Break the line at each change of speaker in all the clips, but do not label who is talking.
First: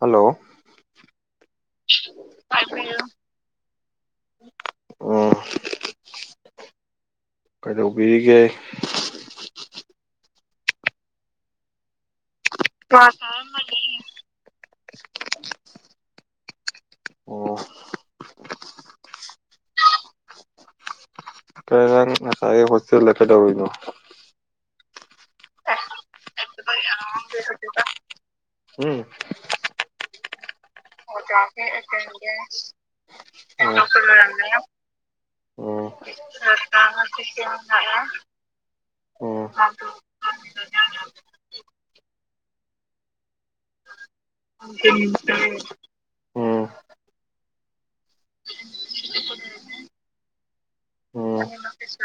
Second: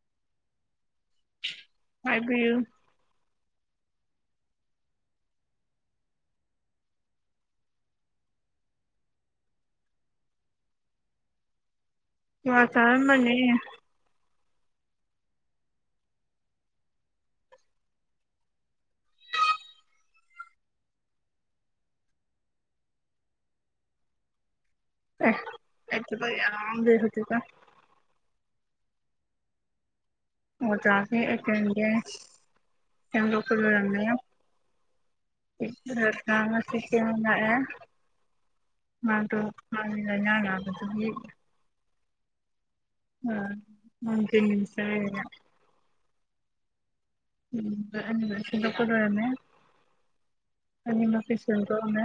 Hello
ꯍꯥꯏꯕꯤꯌꯨ
ꯎꯝ ꯀꯩꯗꯧꯕꯤꯔꯤꯒꯦ
ꯀ꯭ꯋꯥ ꯆꯔꯝꯕꯅꯦ
ꯑꯣ ꯀꯩꯅꯣ ꯅꯪ ꯉꯁꯥꯏꯒꯤ ꯍꯣꯁꯇꯦꯜꯗ ꯀꯗꯧꯔꯨꯏꯅꯣ
ꯑꯦ ꯑꯩ ꯊꯕꯛ ꯌꯥꯝ ꯂꯩ ꯍꯧꯖꯤꯛꯀꯥꯟ
ꯎꯝ
ꯑꯣꯖꯥꯖꯦ ꯑꯦꯡꯖꯟꯒꯦ ꯁꯦꯝꯗꯣꯛꯄ ꯂꯣꯏꯔꯝꯅꯤꯅ
ꯎꯝ
[unintelligible] ꯃꯗꯣ ꯂꯩꯅ ꯅꯕꯗꯨꯒꯤ [unintelligible]
ꯎꯝ
ꯎꯝ ꯑꯍꯟꯕꯗꯣ ꯁꯤꯟꯗꯣꯛꯄ ꯂꯣꯏꯔꯝꯃꯦ ꯑꯅꯤꯃꯛꯀꯤ
ꯎꯝ
ꯁꯦꯝꯗꯣꯛꯑꯝꯃꯦ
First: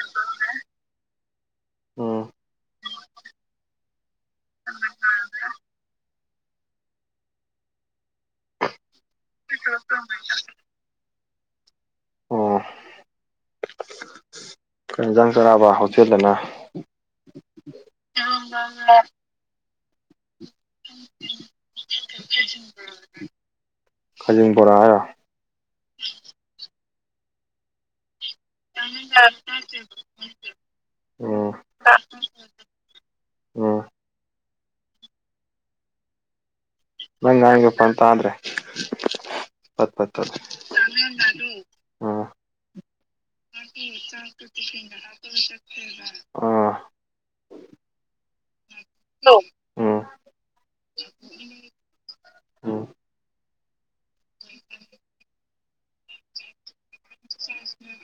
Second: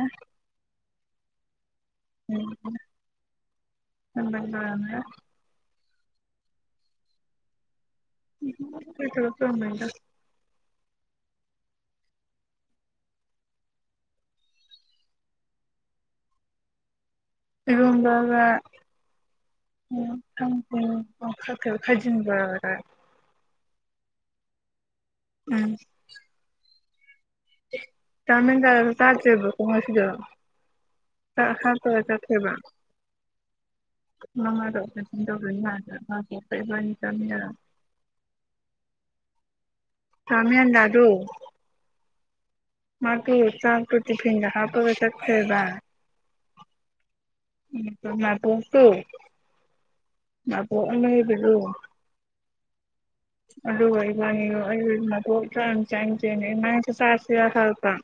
ꯎꯝ ꯍꯅ [unintelligible] ꯎꯝ [unintelligible]
ꯑꯣ ꯀꯩ ꯏꯟꯖꯥꯡ ꯆꯥꯔꯛꯑꯕ ꯍꯣꯇꯦꯜꯗꯅ
ꯏꯔꯣꯝꯕꯒ
[unintelligible]
[unintelligible] ꯈꯖꯤꯟ ꯕꯣꯔꯒ ꯆꯥꯔꯛꯑꯦ
ꯈꯖꯤꯡ ꯕꯣꯔꯥ ꯍꯥꯏꯔꯣ
ꯎꯝ ꯇꯥꯃꯦꯟꯗꯔ ꯆꯥꯗꯔꯤꯕꯣ [unintelligible]
ꯎꯝ
[unintelligible] ꯆꯠꯈꯤꯕ
ꯎꯝ
ꯃꯉꯥꯗ ꯑꯣꯄꯔꯦꯁꯟ ꯇꯧꯗꯣꯏꯅꯤ [unintelligible]
ꯅꯪ ꯉꯥꯡꯏꯗꯣ ꯐꯅ ꯇꯥꯗ꯭ꯔꯦ ꯄꯠ ꯄꯠ ꯇꯠꯂꯦ
ꯇꯥꯝ ꯍꯦꯟꯅꯥꯗꯣ
ꯎꯝ
ꯃꯥꯒꯤ ꯆꯥꯛꯇꯣ ꯇꯤꯐꯤꯟꯗ ꯍꯥꯄꯒ ꯆꯠꯈ꯭ꯔꯦꯕ
ꯑꯝ ꯎꯝ
[unintelligible]
ꯎꯝ
[unintelligible]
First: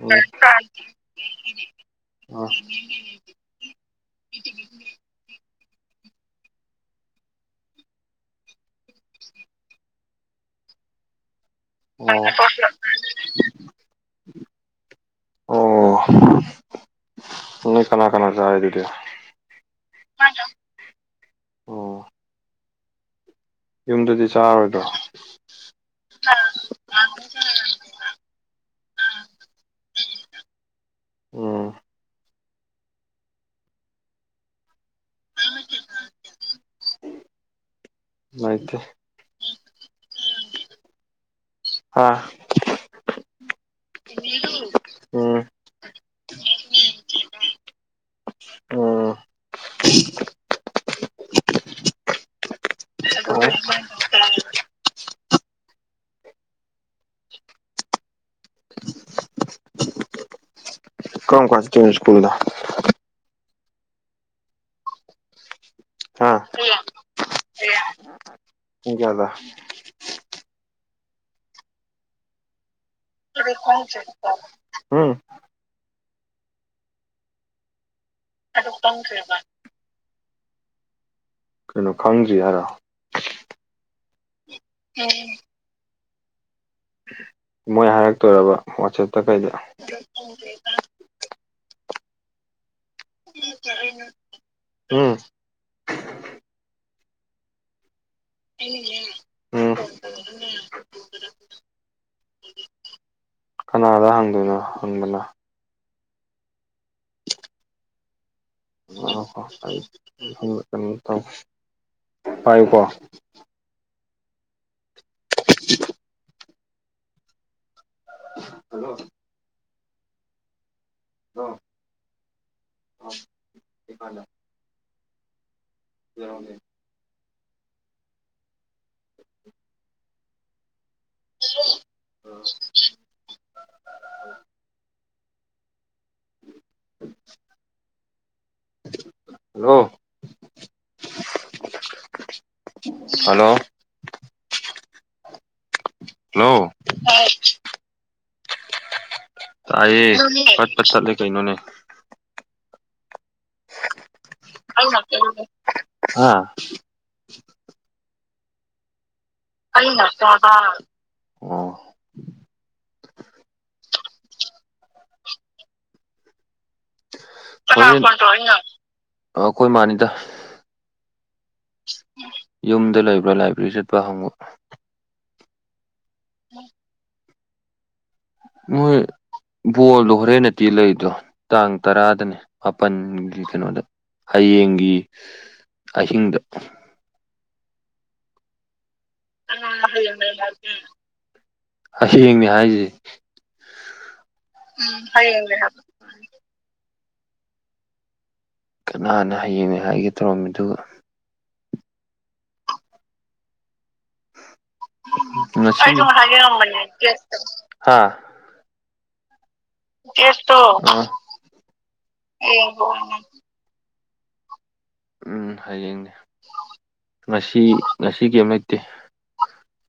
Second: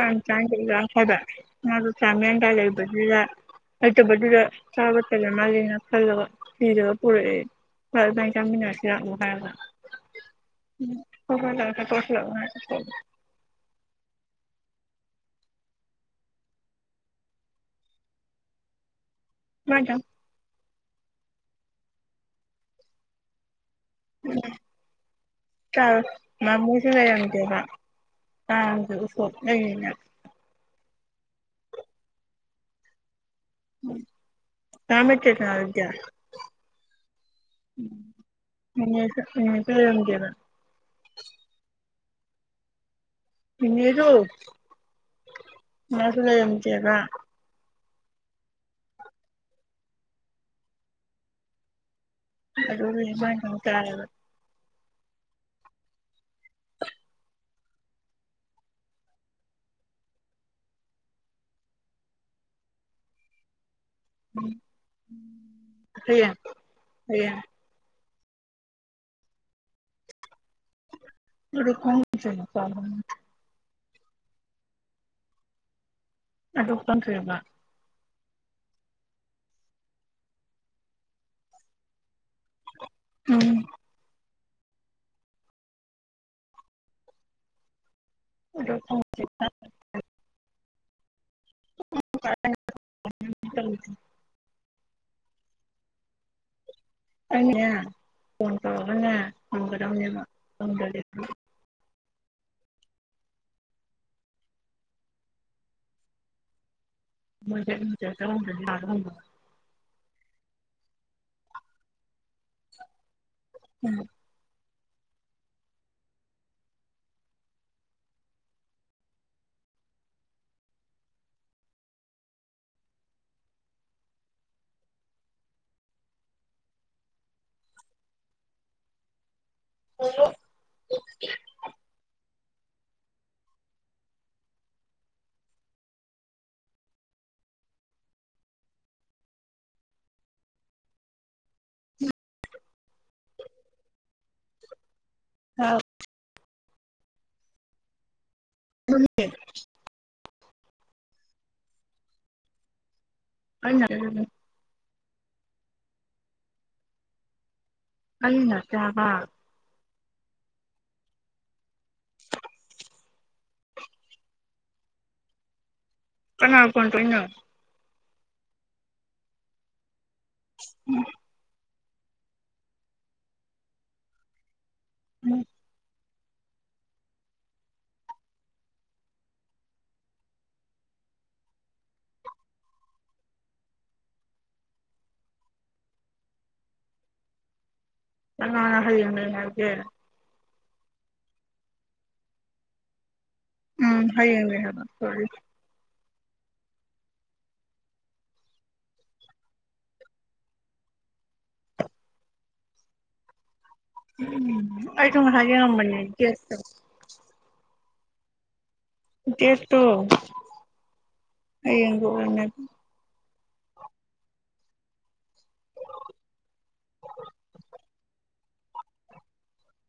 ꯎꯝ
ꯂꯩꯩꯇꯕꯗꯨꯗ ꯆꯥꯕ ꯇꯜꯂꯃꯥꯜꯂꯦꯅ ꯈꯜꯂꯒ ꯊꯤꯔꯒ ꯄꯨꯔꯛꯑꯦ ꯍꯣꯏ ꯏꯕꯥꯅꯤ ꯆꯥꯃꯤꯟꯅꯔꯁꯦ
ꯑꯣ
[unintelligible]
ꯑꯣ ꯅꯣꯏ ꯀꯅꯥ ꯀꯅꯥ ꯆꯔꯦ ꯑꯗꯨꯗꯤ
ꯃꯥꯏꯗꯪ
ꯑꯣ ꯌꯨꯝꯗꯗꯤ ꯆꯥꯔꯣꯏꯗ꯭ꯔꯣ
ꯆꯥꯔꯣꯏ ꯃꯥꯝꯃ ꯍꯣꯏꯁꯨ ꯂꯩꯔꯝꯗꯦꯔꯥ ꯀꯥꯡꯒꯤ ꯎꯁꯣꯞ ꯂꯩꯌꯦꯅ
ꯎꯝ
[unintelligible]
ꯂꯩꯇꯦ
ꯎꯝ ꯅꯤꯅꯦꯁꯨ ꯅꯤꯅꯦꯁꯨ ꯂꯩꯔꯝꯗꯦꯕ
ꯍꯥ
ꯅꯤꯅꯦꯗꯣ
ꯎꯝ
ꯃꯥꯁꯨ ꯂꯩꯔꯝꯗꯦꯕ
ꯑꯝ
ꯑꯗꯨꯒꯤ
ꯑꯣ
ꯏꯕꯥꯅꯤꯇꯪ ꯇꯥꯔꯦꯕ
ꯀꯔꯝ ꯀ꯭ꯂꯥꯁ ꯇꯦꯟ ꯁ꯭ꯀꯨꯜꯗ
ꯎꯝ ꯑꯇꯩ
ꯍꯥ
ꯍꯣꯏꯌꯥꯏ
ꯍꯥꯏꯕ
[unintelligible]
ꯑꯗꯨ ꯀꯣꯡ ꯆꯦ ꯎꯝ
[unintelligible]
[unintelligible] ꯈꯪꯗꯔꯤ ꯍꯥꯏꯔꯣ
ꯎꯝ
ꯎꯝ ꯃꯣꯏ ꯍꯥꯏꯔꯛꯇꯣꯏꯔꯕ
ꯑꯗꯨ
ꯋꯥꯆꯦꯞꯇ
ꯈꯪꯗ꯭ꯔꯤ
ꯀꯩꯗ
[unintelligible]
ꯎꯝ
ꯑꯪꯅꯦ ꯐꯣꯟ ꯇꯧꯔꯒꯅꯦ
ꯎꯝ
ꯍꯪꯒꯗꯝꯅꯦꯕ ꯑꯃꯅꯦ
ꯀꯅꯥꯗ ꯍꯪꯗꯣꯏꯅꯣ ꯍꯪꯕꯅ
[unintelligible]
[unintelligible] ꯄꯥꯏꯌꯨꯀꯣ
ꯎꯝ
ꯍꯜꯂꯣ
[unintelligible]
ꯍꯜꯂꯣ ꯍꯜꯂꯣ
[inaudible] [unintelligible]
[unintelligible]
[unintelligible]
ꯇꯥꯏꯌꯦ ꯄꯠ ꯄꯠ ꯇꯠꯂꯦ ꯀꯩꯅꯣꯅꯦ
ꯑꯩꯅ [unintelligible]
[unintelligible] ꯑꯁ ꯍꯥ
ꯑꯩꯅ ꯅꯥꯠꯇꯦ ꯍꯥꯏꯕ
[unintelligible] ꯎꯝ
[unintelligible] ꯀꯅꯥ ꯀꯣꯟ ꯇꯣꯏꯅꯣ
ꯀꯥꯅꯥ ꯀꯣꯜ ꯇꯧꯔꯛꯏꯅꯣ ꯑꯥ ꯑꯈꯣꯏ ꯃꯥꯅꯤꯗ꯫
ꯎꯝ꯫
ꯌꯨꯝꯗ ꯂꯩꯕ꯭ꯔꯥ ꯂꯥꯏꯕ꯭ꯔꯦꯔꯤ ꯆꯠꯄ ꯍꯪꯕ꯫
ꯎꯝ
ꯃꯣꯏ꯫ ꯕꯣꯜꯗꯣ ꯍꯣꯔꯦꯟ ꯅꯠꯇꯤ ꯂꯩꯗ꯭ꯔꯣ ꯇꯥꯡ ꯇꯔꯥꯗꯅꯦ ꯃꯥꯄꯜꯒꯤ ꯀꯩꯅꯣꯗ ꯍꯌꯦꯡꯒꯤ ꯑꯍꯤꯡꯗ
ꯉꯅꯥ ꯍꯌꯦꯅ ꯍꯥꯏꯒꯦ
ꯍꯌꯦꯡꯅꯦ ꯍꯥꯏꯔꯤꯁꯤ
ꯎꯝ ꯍꯌꯦꯡꯅꯦ
ꯎꯝ ꯍꯥꯌꯦꯡꯅꯦ ꯍꯥꯏꯕ ꯀꯅꯥꯅ ꯍꯌꯦꯡꯅꯦ ꯍꯥꯏꯒꯦ ꯇꯧꯔꯝꯃꯤꯗꯨꯕꯨ
ꯎꯝ
ꯍꯥ
ꯗꯦꯠ ꯇꯣ
ꯑꯥ
ꯍꯌꯦꯡꯒ ꯑꯣꯏꯔꯝꯃꯦ
ꯑꯣ ꯎꯝ ꯍꯌꯦꯡꯅꯦ ꯉꯁꯤ ꯉꯁꯤ ꯀꯩꯝ ꯂꯩꯇꯦ꯫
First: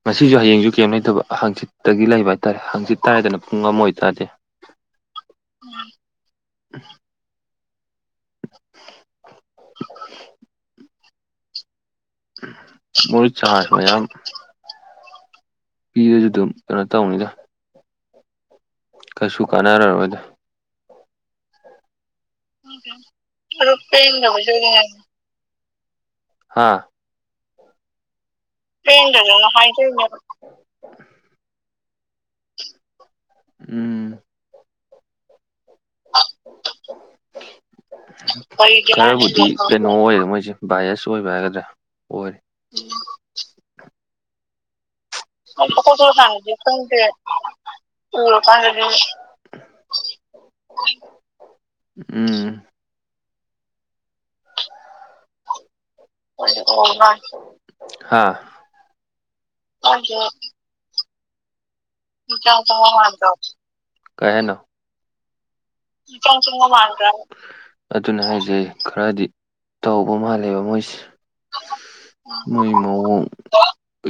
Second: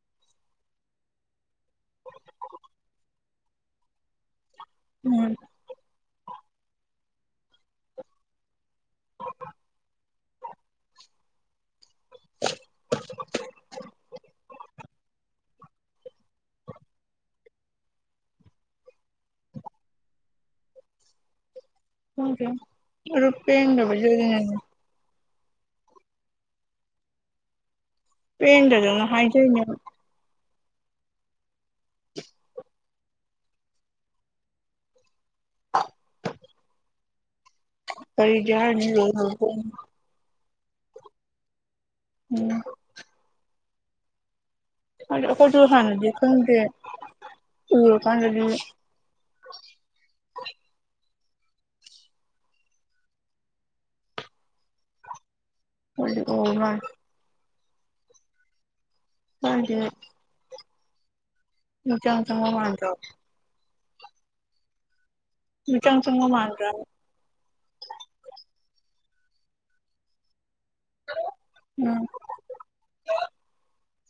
ꯉꯁꯤꯁꯨ ꯍꯌꯦꯡꯁꯨ ꯀꯩꯝ ꯂꯩꯇꯕ ꯍꯥꯡꯆꯤꯠꯇꯒꯤ ꯂꯩꯕ ꯍꯥꯏꯇꯥꯔꯦ ꯍꯥꯡꯆꯤꯠ ꯇꯔꯦꯗꯅ ꯄꯨꯡ ꯑꯃ ꯑꯣꯏꯇꯥꯔꯗꯤ꯫
ꯎꯝ꯫ [unintelligible]
ꯃꯣꯏ ꯆ ꯃ ꯌꯥꯝ ꯌꯥꯝ ꯄꯤꯕꯁꯨ ꯑꯗꯨꯝ ꯀꯩꯅꯣ ꯇꯧꯅꯤꯗ꯫ ꯀꯩꯁꯨ ꯀꯥꯟꯅꯔꯔꯣꯏꯗ꯫
[unintelligible]
ꯍꯥꯥ
ꯄꯦꯟꯗꯗꯨꯅ ꯍꯥꯏꯖꯩꯅꯦꯕ꯫
ꯎꯝ꯫
ꯑ ꯀꯔꯤꯗꯤ ꯍꯥꯏꯅꯤ ꯂꯣꯏ
ꯈꯔꯕꯨꯇꯤ
ꯂꯣꯏꯄꯣꯠꯅꯤ
ꯀꯩꯅꯣ ꯑꯣꯏ ꯃꯣꯏꯁꯤ꯫ ꯚꯏꯌꯦꯁꯑꯣꯏꯕ ꯍꯥꯏꯒꯗ꯭ꯔꯥ ꯑꯣꯏꯔꯦ
ꯎꯝ꯫ ꯍꯥꯏꯗꯤ ꯑꯩꯈꯣꯏꯁꯨ ꯍꯥꯟꯅꯗꯤ
ꯀꯣꯊ
ꯈꯪꯗꯦ
ꯊꯥꯟꯗꯗꯤꯗ ꯎ
ꯎꯔꯀꯥꯟꯗꯗꯤ
ꯀꯥꯟꯗ ꯎꯝ
ꯍꯥꯏꯗꯤ ꯑꯣ ꯃꯥꯜꯂꯦ
ꯍꯥꯥ꯫
ꯍ ꯆꯪꯕ ꯃꯥꯟꯗ꯭ꯔꯣ
ꯀꯩ ꯍꯥꯏꯅꯣ
ꯃꯤꯆꯪ ꯆꯪꯕ ꯃꯥꯟꯗ꯭ꯔꯥ
ꯑꯗꯨꯅ ꯍꯥꯏꯖꯩ ꯈꯔꯗꯤ ꯇꯧꯕ ꯃꯥꯜꯂꯦꯕ ꯃꯣꯏꯁꯦ
ꯎꯝ
ꯃꯣꯏꯃꯣ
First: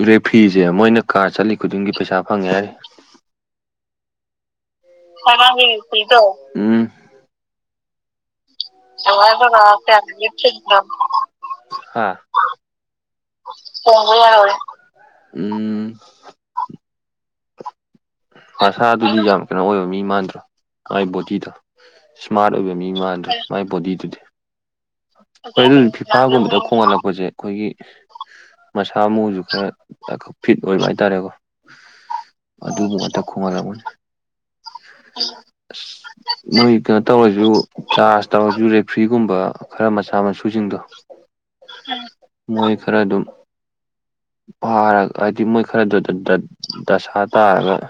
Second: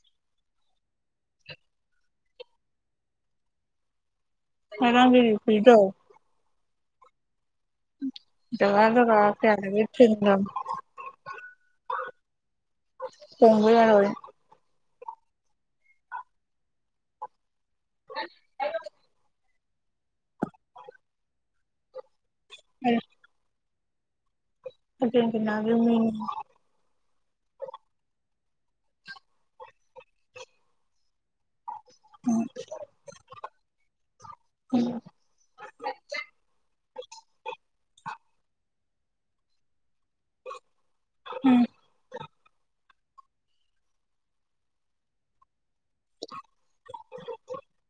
ꯔꯦꯐꯔꯤꯁꯦ ꯃꯣꯏꯅ ꯀꯥꯔ ꯆꯠꯂꯤ ꯈꯨꯗꯤꯡꯒꯤ ꯄꯩꯁꯥ ꯐꯪꯉꯦ ꯍꯥꯏꯔꯦ
ꯉꯔꯥꯡꯒꯤ
ꯁꯃ
ꯔꯤꯐ꯭ꯔꯤꯗꯣ
ꯍꯁꯤ ꯇꯣ
ꯖꯒ ꯖꯒ ꯀꯌꯥꯗꯒꯤ ꯊꯤꯟꯒꯔꯥꯝ꯫
ꯍꯥ
ꯍꯣꯡꯕ ꯌꯔꯣꯏ
ꯎꯝ ꯃꯁꯥꯗꯨꯗꯤ ꯌꯥꯝ ꯀꯩꯅꯣ ꯑꯣꯏꯕ ꯃꯤ ꯃꯥꯟꯗ꯭ꯔꯣ ꯃꯥꯥꯏ ꯕꯣꯗꯤꯗꯣ ꯏꯁꯃꯥꯔꯠ ꯑꯣꯏꯕ ꯃꯤ ꯃꯥꯗ ꯃꯥꯏ ꯕꯣꯗꯤꯗꯨꯗꯤ ꯍꯣꯏ
ꯑꯔꯖꯦꯟꯇꯤꯅꯥꯒꯤ
ꯑꯗꯨꯕꯨꯗꯤ
ꯃꯤꯅꯤ
ꯐꯤꯐꯥꯒꯨꯝꯕꯗ ꯈꯣꯡꯍꯜꯂꯛꯄꯁꯦ꯫ ꯑꯩꯈꯣꯏꯒꯤ ꯃꯁꯥ ꯃꯎꯁꯨ ꯈꯔ ꯐꯤꯠ ꯑꯣꯏꯕ ꯍꯥꯏꯇꯥꯔꯦꯀꯣ ꯑꯗꯨ ꯑꯗ ꯈꯣꯡꯍꯠꯂꯝꯕꯅꯤ꯫
ꯎꯝ
ꯑꯁ ꯅꯣꯏ ꯀꯩꯅꯣ ꯇꯧꯔꯁꯨ ꯆꯥꯔꯖ ꯇꯧꯔꯁꯨ ꯔꯦꯐ꯭ꯔꯤꯒꯨꯝꯕ ꯈꯔ ꯃꯆꯥ ꯃꯁꯨꯁꯤꯡꯗꯣ꯫ ꯃꯣꯏ ꯈꯔ ꯑꯗꯨꯝ ꯐꯥꯔꯒ ꯍꯥꯏꯗꯤ ꯃꯣꯏ ꯈꯔꯗꯨꯗ ꯗꯁꯥ ꯇꯥꯔꯒ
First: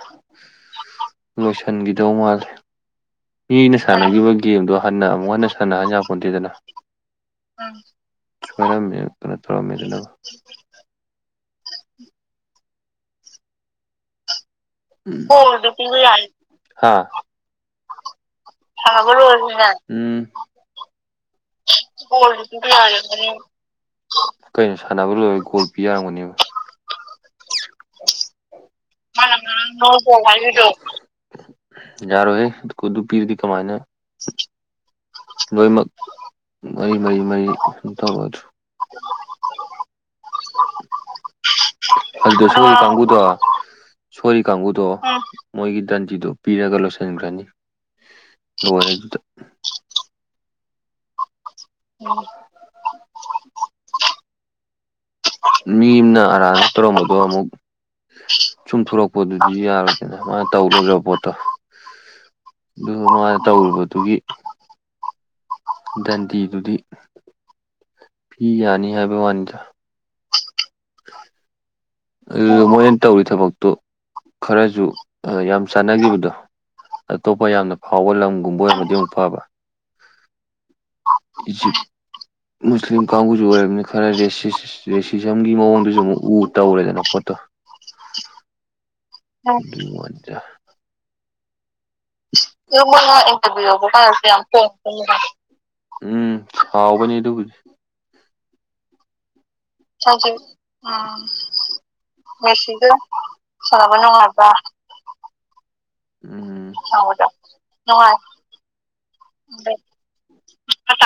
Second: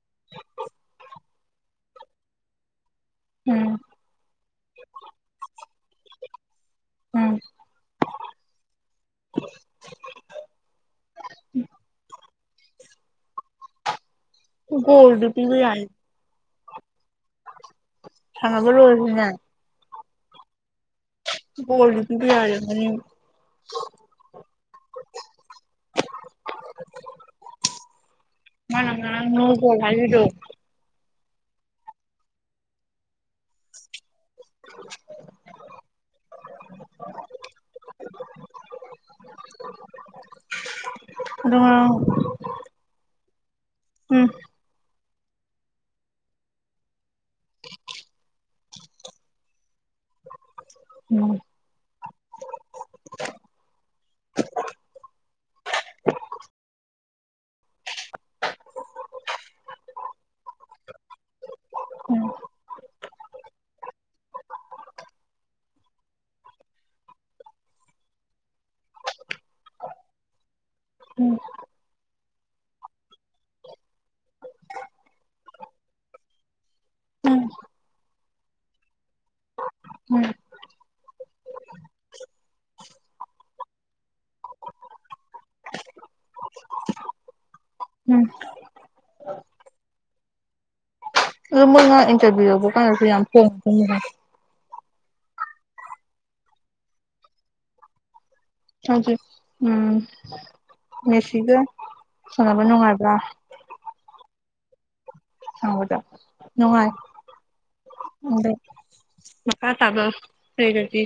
ꯂꯣꯏꯁꯤꯟꯈꯤꯗꯧ ꯃꯥꯜꯂꯦ ꯃꯤꯅ
ꯎꯝ
ꯁꯥꯟꯅꯈꯤꯕ ꯒꯦꯝꯗꯣ ꯍꯟꯅ ꯑꯃꯨꯛ ꯍꯟꯅ ꯁꯥꯟꯅꯍꯟ ꯌꯥꯄꯣꯟꯇꯦꯗꯅ꯫
ꯎꯝ
ꯆꯔ ꯃ ꯊꯔ ꯃ
ꯎꯝ ꯒꯣꯜꯗꯤ
ꯣ
ꯄꯤꯕ ꯌꯥꯏ
ꯌꯥ
[unintelligible] ꯁꯥꯟꯅꯕ
ꯈꯕꯔ
ꯂꯣꯏꯔꯁꯨꯅꯦ
ꯂꯣꯏꯒꯔꯦꯎ
ꯒꯣꯜꯗꯤ ꯄꯤꯕ ꯌꯥꯔꯝꯒꯅꯤ
ꯀꯩꯅꯣ ꯁꯥꯟꯅꯕ ꯂꯣꯏꯔꯦ ꯒꯣꯜ ꯄꯤ ꯌꯥꯔꯝꯒꯅꯤꯕꯣ꯫
ꯃꯥꯅꯥ ꯉ ꯅꯣꯡꯕꯣꯗꯣ
ꯌꯥꯔꯣꯍꯦ ꯈꯨꯨꯗꯨ ꯄꯤꯔꯗꯤ ꯀꯃꯥꯏꯅ꯫
[unintelligible]
ꯂꯣꯏꯃꯛ ꯃꯔꯤ ꯃꯔꯤ ꯃꯔꯤ ꯁꯨꯝ ꯇꯧꯕꯗꯨ꯫
ꯑꯗꯨ ꯉꯥꯔꯥꯡ꯫
ꯀꯥꯡꯕꯨꯗꯣ ꯁꯣꯔꯤ ꯀꯥꯡꯕꯨꯨꯗꯣ ꯃꯣꯏꯒꯤ ꯗꯟꯗꯤꯗꯨꯣ ꯄꯤꯔꯒ ꯂꯣꯏꯁꯤꯟꯈ꯭ꯔꯅꯤ ꯂꯣꯏꯔꯦ ꯑꯗꯨꯗ
ꯎꯝ
[unintelligible] ꯃꯤ ꯑꯃꯅ ꯑꯔꯥꯟ ꯇꯧꯔꯝꯕꯗꯣ ꯑꯃꯨꯛ꯫ ꯁꯨꯝꯊꯣꯔꯛꯄꯗꯨꯗꯤ ꯌꯥꯔꯣꯏꯗꯅ ꯃꯥꯅ ꯇꯧꯂꯣꯏꯒꯔꯕ ꯄꯣꯠꯇꯣ꯫
ꯎꯝ
ꯑꯗꯨ ꯅꯉꯥꯏꯅ ꯇꯧꯔꯤꯕꯗꯨꯒꯤ꯫ ꯗꯦꯟꯗꯤꯗꯨꯗꯤ ꯄꯤ ꯌꯥꯅꯤ ꯍꯥꯏꯕ ꯋꯥꯅꯤꯗ꯫
ꯎꯝ꯫
ꯑꯗꯨꯗ ꯃꯣꯏꯅ ꯇꯧꯔꯤ ꯊꯕꯛꯇꯣ꯫ ꯈꯔꯁꯨ ꯌꯥꯝ ꯆꯥꯟꯅꯈꯤꯕꯗꯣ
ꯎꯝ ꯎꯝ
ꯑꯇꯣꯞꯄ ꯌꯥꯝꯅ ꯐꯥꯎꯕ ꯂꯝꯒꯨꯝꯕ ꯑꯣꯏꯔꯃꯗꯤ ꯑꯃꯨꯛ ꯐꯕ
ꯎꯝ
ꯃꯨꯁꯂꯤꯝ ꯀꯥꯎꯕꯨꯖ ꯑꯣꯏꯔꯅꯤ ꯈꯔ ꯔꯦꯁꯤꯁ ꯔꯦꯁꯤꯁꯝꯒꯤ ꯃꯑꯣꯡꯗꯨꯁꯨ ꯑꯃꯨꯛ ꯎ ꯇꯧꯔꯦꯗꯅ ꯈꯣꯠꯇꯣ
ꯎꯝ
[unintelligible]
ꯑꯗꯣ ꯃꯣꯏ ꯏꯟꯇꯔꯚꯤꯌꯨ꯫ [unintelligible]
[unintelligible] ꯎꯝ ꯍꯥꯎꯕꯅꯤ ꯑꯗꯨꯕꯨꯗꯤ
ꯍꯧꯖꯤꯛ ꯎꯝ
ꯎꯝ
ꯃꯦꯁꯤꯒ ꯁꯥꯟꯅꯕ ꯅꯨꯡꯉꯥꯏꯕ꯭ꯔꯥ
ꯁꯥꯅꯕ ꯅꯨꯡꯉꯥꯏꯕꯔ꯫
ꯍꯥꯎꯗ
ꯁꯥꯟꯅꯕꯁꯨ ꯅꯨꯡꯉꯥꯏ
ꯅꯨꯡꯉꯥꯏꯗ ꯃꯈꯥ ꯇꯥꯕ ꯂꯩꯔꯗꯤ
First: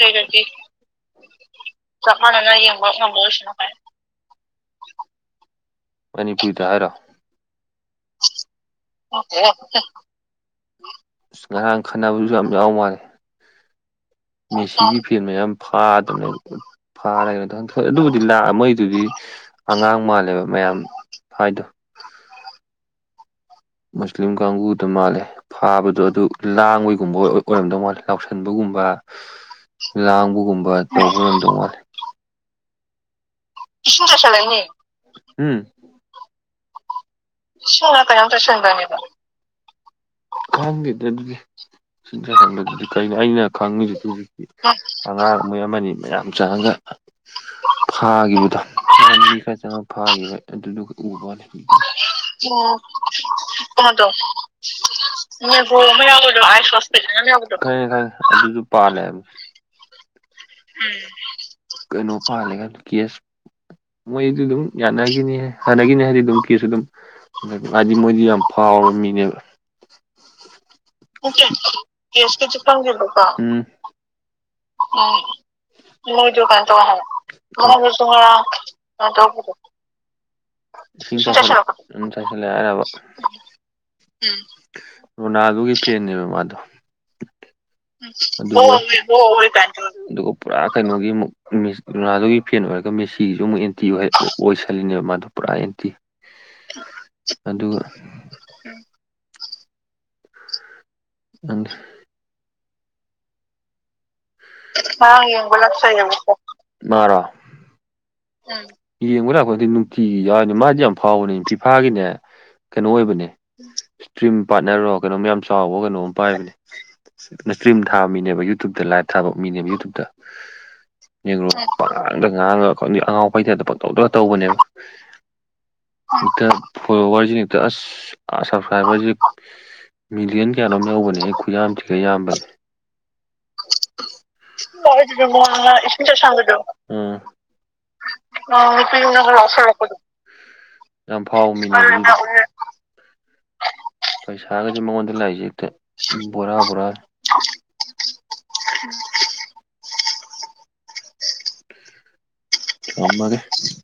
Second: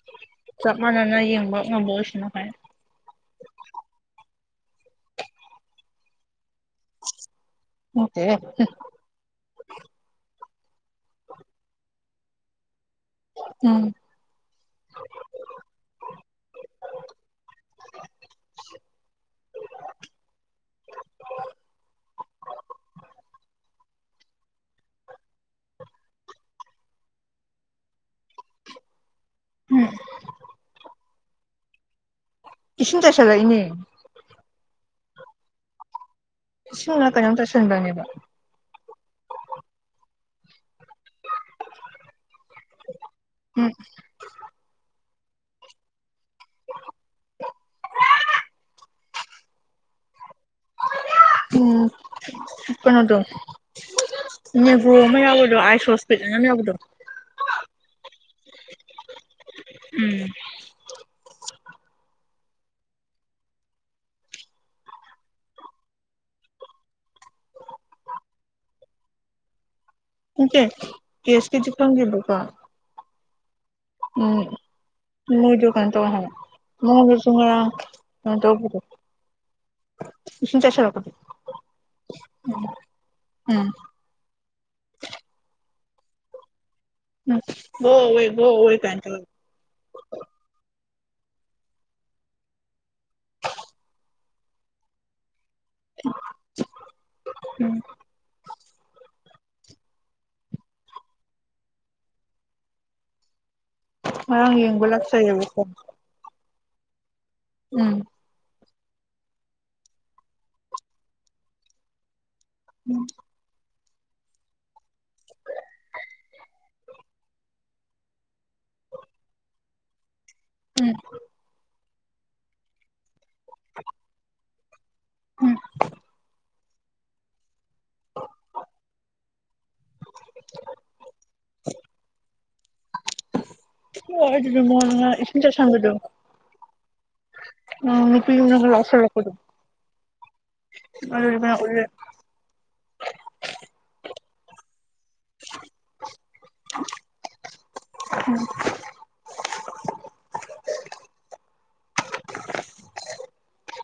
ꯑꯗꯩ
ꯆꯞ ꯃꯟꯅꯅ ꯌꯦꯡꯕ ꯉꯝꯕ
ꯆꯞ
ꯑꯣꯏꯁꯅꯨ ꯀꯥꯏꯅ
[unintelligible] ꯃꯅꯤꯄꯨꯔꯤꯗ ꯍꯥꯏꯔꯣ
ꯅꯠꯇꯦꯍꯦ
ꯑ ꯉꯔꯥꯡ ꯈꯠꯅꯕꯁꯨ ꯌꯥꯝ ꯌꯥꯎ ꯃꯥꯜꯂꯦ
ꯎꯝ
ꯃꯦꯁꯤꯒꯤ ꯐꯦꯟ ꯃꯌꯥꯝ [unintelligible] ꯑꯗꯨꯕꯨꯗꯤ ꯂꯥꯛꯑ ꯃꯣꯏꯗꯨꯗꯤ ꯑꯉꯥꯡ ꯃꯥꯜꯂꯦꯕ ꯃꯌꯥꯝ ꯍꯥꯏꯗꯣ ꯃꯨꯁꯂꯤꯝ ꯀꯥꯡꯕꯨꯗꯣ ꯃꯥꯜꯂꯦ ꯐꯥꯕꯗꯣ ꯑꯗꯨ ꯂꯥꯡꯕꯩꯒꯨꯝꯕ ꯑꯣꯏ ꯑꯣꯏꯔꯝꯗꯧ ꯃꯥꯜꯂꯦ ꯂꯥꯎꯁꯟꯕꯒꯨꯝꯕ
ꯎꯝ
ꯂꯥꯡꯕꯒꯨꯝꯕ ꯇꯧꯕ ꯉꯝꯗꯧ ꯃꯥꯂꯦ
ꯏꯁꯤꯡ ꯆꯥꯏꯁꯤꯜꯂꯛꯏꯅꯦ
ꯢꯁꯤꯡ ꯆꯥꯢꯁꯤꯜꯂꯛꯢꯅꯤ ꯍꯝ
ꯁꯤꯅ ꯀꯩꯅꯣꯝ ꯇꯥꯏꯁꯤꯟꯕꯅꯦꯕ
ꯁꯤꯅ ꯀꯩꯅꯣꯝ ꯈꯪꯗꯦꯗꯥ ꯑꯗꯨꯗꯤ [unintelligible] ꯀꯩꯅꯣ ꯑꯩꯅ
ꯎꯝ
ꯈꯪꯉꯤꯁꯤꯒꯤ ꯑꯉꯥꯡ ꯃꯣꯏ ꯑꯃꯥ ꯑꯃꯅꯤ ꯃꯌꯥꯝ ꯆꯪꯉꯒ ꯐꯥꯒꯤꯕꯗꯣ ꯆꯍꯤ ꯈꯔ ꯆꯪꯑ ꯐꯥꯒꯤꯕ ꯑꯗꯨꯗꯨꯒ ꯎꯕꯩ ꯋꯥꯅꯦ
ꯎꯝ
ꯑꯣ ꯇꯣꯛ
ꯀꯩꯅꯣꯗꯣ
ꯑꯣ ꯇꯣꯛ ꯑꯣ
ꯅꯦꯒ꯭ꯔꯣ ꯑꯃ
[unintelligible]
ꯌꯥꯎꯕꯗꯣ
ꯈꯪꯉꯦ
ꯑꯥꯏꯁ ꯍꯣꯁꯄꯤꯠ ꯑꯅ ꯑꯃ ꯌꯥꯎꯕꯗꯣ
ꯈꯪꯉꯦ ꯑꯗꯨꯁꯨ ꯄꯗꯦ
ꯎꯝ
ꯍꯝ ꯀꯩꯅꯣ ꯄꯜꯂꯦꯒ ꯍꯥꯏꯗꯣ ꯀꯦꯁ ꯃꯣꯏꯗꯤ ꯑꯗꯨꯝ ꯌꯥꯅꯈꯤꯅꯤ ꯍꯥꯟꯅꯒꯤꯅꯦ ꯍꯥꯏꯗꯤ ꯑꯗꯨꯝ ꯀꯦꯁꯁꯨ ꯑꯗꯨꯝ ꯍꯥꯏꯗꯤ ꯃꯣꯏꯗꯤ ꯌꯥꯝ ꯐꯥꯎꯔꯕ ꯃꯤꯅꯦꯕ
ꯅꯠꯇꯦ ꯀꯦꯁ ꯀꯦꯖꯦ
ꯈꯪꯗꯦꯕꯀꯣ
ꯈꯪꯗꯦꯕꯀꯣ
[unintelligible] ꯎꯝ
ꯎꯝ ꯃꯣꯏꯗꯣ ꯀꯩꯅꯣ ꯇꯧꯋꯦ
ꯎꯝ
ꯍꯥꯏꯕ
ꯃꯣꯏꯗꯨ ꯀꯩꯅꯣ ꯇꯧꯌꯦ ꯍꯥꯏ
ꯃꯉꯣꯟꯗꯁꯨ ꯉꯔꯥꯡ
ꯃꯣꯏꯗꯨꯁꯨ
ꯀꯩꯅꯣ
ꯉꯔꯥꯡ
ꯇꯧꯕꯗꯣ
ꯀꯩꯅꯣ ꯇꯧꯕꯗ
ꯏꯁꯤꯡ ꯆꯥꯏꯁꯜꯂꯛꯄꯗꯣ
ꯏꯁꯤꯡ ꯆꯥꯢꯁꯤꯜꯂꯣ ꯆꯥꯢꯁꯤꯜꯂꯦ ꯍꯥꯢꯔꯥꯕ꯭ꯔꯥ
ꯎꯝ
ꯎꯝ ꯔꯣꯅꯥꯜꯗꯣꯒꯤ ꯐꯦꯟꯅꯦꯕ ꯃꯥꯗꯣ
ꯎꯝ ꯒꯣ ꯑꯋꯦ ꯒꯣ ꯑꯋꯦ
[unintelligible]
ꯀꯥꯏꯅ ꯇꯧꯋꯦꯕ
ꯑꯗꯨꯒ ꯄꯨꯔꯥ ꯀꯩꯅꯣꯒꯤ ꯑꯃꯨꯛ ꯔꯣꯅꯥꯜꯗꯣꯒꯤ ꯐꯦꯟ ꯑꯣꯏꯔꯒ ꯃꯦꯁꯤꯁꯨ ꯑꯃꯨꯛ [unintelligible] ꯑꯣꯏꯁꯜꯂꯤꯅꯦꯕ ꯃꯥꯗꯣ ꯄꯨꯔꯥ ꯑꯦꯟꯇꯤ
ꯎꯝ
ꯑꯗꯨꯒ ꯎꯝ ꯑꯪ
ꯉꯔꯥꯡ ꯌꯦꯡꯕ
[unintelligible]
ꯂꯥꯛꯆꯩꯌꯦꯕꯀꯣ
ꯃꯔꯣ
ꯎꯝ
ꯌꯦꯡꯕ ꯂꯥꯛꯄꯗꯤ ꯅꯨꯡꯇꯤꯒꯤ ꯌꯥꯎꯔꯤꯅꯦ ꯃꯥꯗꯤ ꯌꯥꯝ ꯐꯥꯎꯕꯅꯦ ꯐꯤꯐꯥ ꯒꯤꯅꯦꯅꯥ ꯀꯩꯅꯣ ꯑꯣꯏꯕꯅꯦ ꯏꯁꯇ꯭ꯔꯤꯝ ꯄꯥꯔꯠꯅꯔꯣ ꯀꯩꯅꯣꯝ ꯌꯥꯝ ꯆꯥꯎꯕ ꯀꯩꯅꯣꯝ ꯄꯥꯏꯕꯅꯦ ꯏꯁꯇ꯭ꯔꯤꯝ ꯊꯥꯕ ꯃꯤꯅꯦꯕ ꯌꯨꯇꯨꯞꯇ ꯂꯥꯏꯚ ꯊꯥꯕ ꯃꯤꯅꯦꯕ ꯌꯨꯇꯨꯞꯇ
ꯎꯝ
ꯅꯦꯒꯔꯣ ꯄꯉꯥꯡꯗ ꯉꯥꯡꯉꯒ ꯈꯪꯗꯦ ꯑꯉꯥꯎ ꯑꯐꯩ ꯇꯥꯏꯞꯇ ꯄꯪꯇꯧꯗꯒꯥ ꯇꯧꯕꯅꯦꯕ ꯈꯥꯪꯗꯦꯗꯥ ꯐꯣꯂꯣꯋꯔꯁꯤ ꯍꯦꯛꯇ ꯑꯁ ꯑ ꯁꯞꯁꯀ꯭ꯔꯥꯏꯕꯔꯁꯤ ꯃꯤꯂꯤꯌꯟ ꯀꯌꯥꯅꯣꯝ ꯌꯧꯕꯅꯦꯍꯦ ꯈꯨꯌꯥꯝ ꯊꯤꯅ ꯌꯥꯝꯕꯅꯦ
ꯎꯝ ꯑꯗꯨꯗꯤ ꯃꯉꯣꯟꯗ ꯉꯔꯥꯡ
ꯍ
ꯏꯁꯤꯡ
ꯃ
ꯆꯥꯏꯁꯟꯕꯗꯣ
ꯏꯁ ꯁꯒꯗ [inaudible]
ꯎꯝ ꯅꯨꯄꯤꯅꯕꯨ ꯂꯥꯎꯁꯤꯜꯂꯛꯄꯗꯨ
ꯌꯥꯝ ꯐꯥꯎꯕ ꯃꯤꯅꯦ ꯃꯤꯗꯤ ꯄꯩꯁꯥꯒꯁꯦ ꯃꯉꯣꯟꯗ ꯂꯥꯛꯏꯁꯦ ꯍꯦꯛꯇ ꯕꯣꯔꯥ ꯕꯣꯔꯥꯅꯦ
ꯎꯝ
[unintelligible]